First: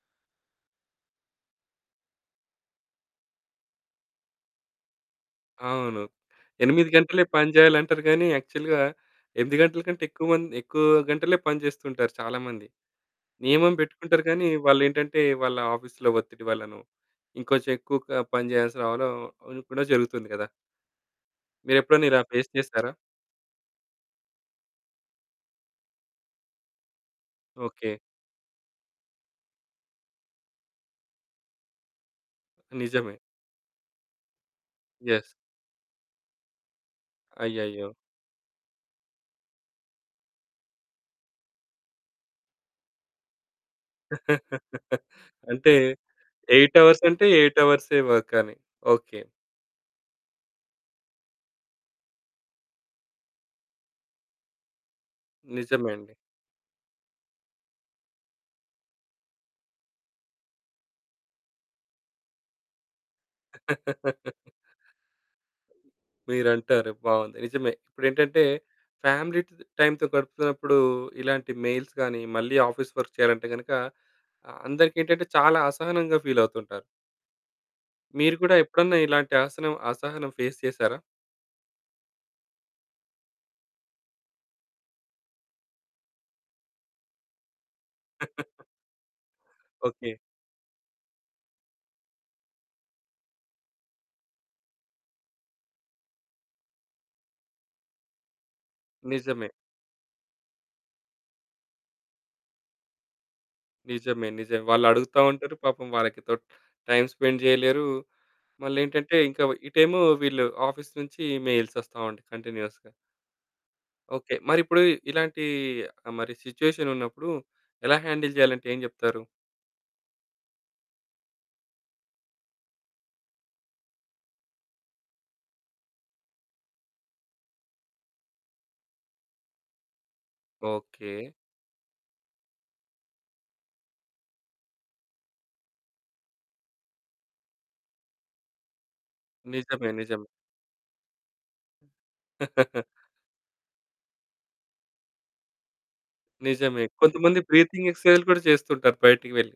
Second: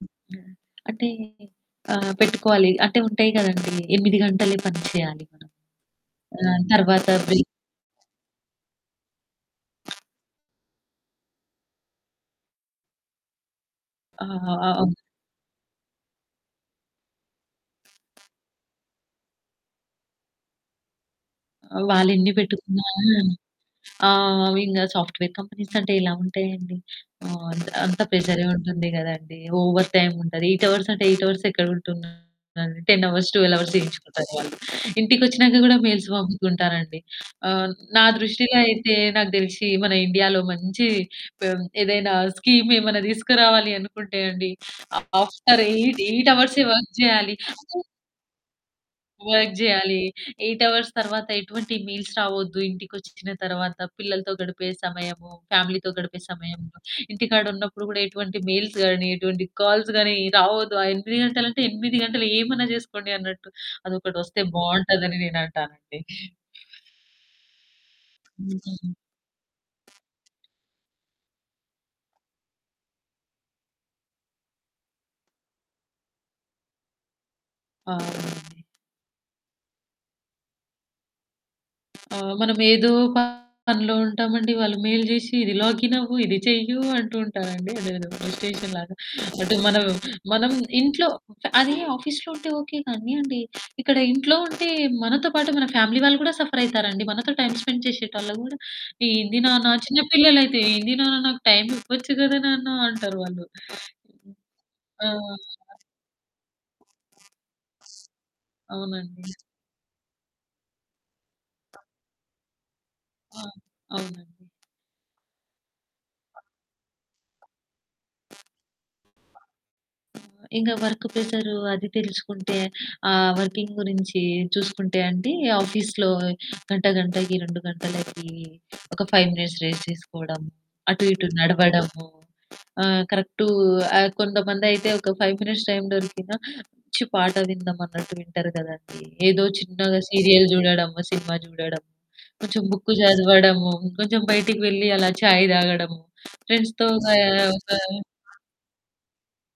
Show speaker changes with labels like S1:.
S1: [unintelligible] ఆహ్, అంటే ఆ! పెట్టుకోవాలి. అంటే, ఉంటాయి కదండీ 8 గంటలే పని చేయాలి మనం.
S2: అవును.
S1: ఆహ్,
S2: 8
S1: తర్వాత
S2: గంటలే
S1: బ్రే
S2: పని జేయాలంటారు. గానీ యాక్చువల్‌గా 8 గంటల కంటే ఎక్కువ మంది ఎక్కువ గంటలే పనిజేస్తూ ఉంటారు చాలామంది. నియమం పెట్టుకుంటారు
S1: ఆ!
S2: కానీ,
S1: ఆ! అవును.
S2: వాళ్ళేంటంటే వాళ్ళ ఆఫీస్‌లో ఒత్తిడి వల్లనో, ఇంకొంచెం ఎక్కువగా పని జేయాల్సి రావడం అది కూడా జరుగుతుంది గదా!
S1: ఆ!
S2: మీరెప్పుడైనా ఇలా
S1: వాళ్ళెన్ని
S2: ఫేస్
S1: పెట్టుకున్నా,
S2: చేసారా?
S1: ఆ! ఇంగ సాఫ్ట్‌వేర్ కంపెనీస్ అంటే ఎలా ఉంటాయండి? ఆహ్, అంత్
S2: ఓకే.
S1: అంత ప్రెజరే ఉంటుంది గదండీ. ఓవర్ టైముంటది. 8 అవర్స్ అంటే 8 అవర్స్ ఎక్కడ ఉంటున్నామండి. 10
S2: నిజమే.
S1: అవర్స్, 12 అవర్స్ జేయించుకుంటారు వాళ్ళు.
S2: యెస్.
S1: ఇంటికొచ్చినాక గూడా మెయిల్స్ పంపుతుంటారండి. ఆహ్,
S2: అయ్యయ్యో!
S1: నా దృష్టిలో అయితే నాకు దెలిసి మన ఇండియాలో మంచి పెం ఏదైనా స్కీమ్ ఏమన్నా దీసుకురావాలి అనుకుంటే అండి, ఆఫ్టర్
S2: అంటే,
S1: 8- 8 అవర్స్
S2: 8
S1: వర్క్
S2: అవర్స్ అంటే,
S1: జేయాలి
S2: 8
S1: అని
S2: అవర్స్ వర్కని. ఓకే.
S1: వర్క్ జేయాలి. 8 అవర్స్ తర్వాత ఎటువంటి మెయిల్స్ రావద్దు, ఇంటికొచ్చిన తర్వాత పిల్లలతో గడిపే సమయము,
S2: నిజమే
S1: ఫ్యామిలీతో
S2: అండి.
S1: గడిపే సమయము, ఇంటికాడ ఉన్నప్పుడు గూడా ఎటువంటి మెయిల్స్ గాని, ఎటువంటి కాల్స్ గాని, రావద్దు. ఆ 8 గంటలంటే 8 గంటలు ఏమన్నా జేసుకోండి అన్నట్టు అదొకటొస్తే బావుంటదని నేనంటానండి.
S2: మీరంటారు బావుంది. నిజమే. ఇప్పుడేంటంటే,
S1: అవునా!
S2: ఫ్యామిలీ టైంతో గడుపుతున్నప్పుడు ఇలాంటి మెయిల్స్ గానీ, మళ్ళీ ఆఫీస్ వర్క్ చేయాలంటే గనుక, ఆ! అందరికేటంటే చాలా అసహనంగా ఫీలవుతుంటారు. మీరు కూడా
S1: అవునండి.
S2: ఎప్పుడన్నా ఇలాంటి అసనం అసహనం ఫేస్ చేశారా?
S1: ఆ! మనం ఏదో పనిలో ఉంటామండి. వాళ్ళు మెయిల్ జేసి ఇది లాగినవ్వు, ఇది చెయ్యు అంటూ ఉంటారండి. అదేదో డిస్టేషన్‌ లాగా. అటు మనం
S2: ఓకే.
S1: మనం ఇంట్లో, అది ఆఫీస్‌లో ఉంటే ఓకే కానీ అండి ఇక్కడ ఇంట్లో ఉంటే మనతో పాటు మన ఫ్యామిలీ వాళ్ళు కూడా సఫరయితారండి. మనతో టైమ్ స్పెండ్ చేసేటోళ్ళు గూడా, "ఏంది
S2: నిజమే.
S1: నాన్న" చిన్న పిల్లలైతే "ఏంది నాన్న నాకు టైమివ్వొచ్చు గదా నాన్న" అంటారు వాళ్ళు.
S2: నిజమే. నిజమే. వాళ్ళు
S1: ఆ!
S2: అడుగుతా ఉంటారు. పాపం వాళ్ళకి తోటి టైమ్ స్పెండ్ జేయలేరు. మళ్ళేంటంటే
S1: అవునండి.
S2: ఇంకవు ఇటేమో వీళ్ళు ఆఫీస్ నుంచి మెయిల్స్
S1: అ!
S2: వస్తా ఉంటయి కంటిన్యూయస్‌గా.
S1: ఆ!
S2: ఓకే.
S1: అవునండి.
S2: మరి ఇప్పుడు ఇలాంటి ఆహ్, మరి
S1: అ!
S2: సిచ్యువేషన్ ఉన్నప్పుడు, ఎలా హ్యాండిల్ జేయాలంటే ఏం చెప్తారు?
S1: అ! ఇంకా వర్క్ ప్రెజరు అది తెలుసుకుంటే, ఆ వర్కింగ్ గురించి చూసుకుంటే అండి ఆఫీస్‌లో గంట గంటకి, 2 గంటలకి ఒక 5 మినిట్స్ రెస్ట్ తీసుకోవడం. అటూ ఇటు
S2: ఓకే.
S1: నడవడము. ఆహ్, కరెక్టు ఆహ్, కొంతమందయితే ఒక 5 మినిట్స్ టైమ్ దొరికినా మంచి పాట విందాం అన్నట్టు వింటారు గదండీ. ఏదో
S2: నిజమే.
S1: చిన్నగా
S2: నిజమే.
S1: సీరియల్ జూడడము, సినిమా జూడడము, కొంచెం బుక్కు జదవడము, కొంచెం బయటికి వెళ్ళి అలా ఛాయ్ దాగడం
S2: నిజమే.
S1: ఫ్రెండ్స్‌తో గయా
S2: కొంతమంది
S1: గా
S2: బ్రీథింగ్ ఎక్సర్‌సైజులు కూడా చేస్తూ ఉంటారు బయటికి వెళ్ళి.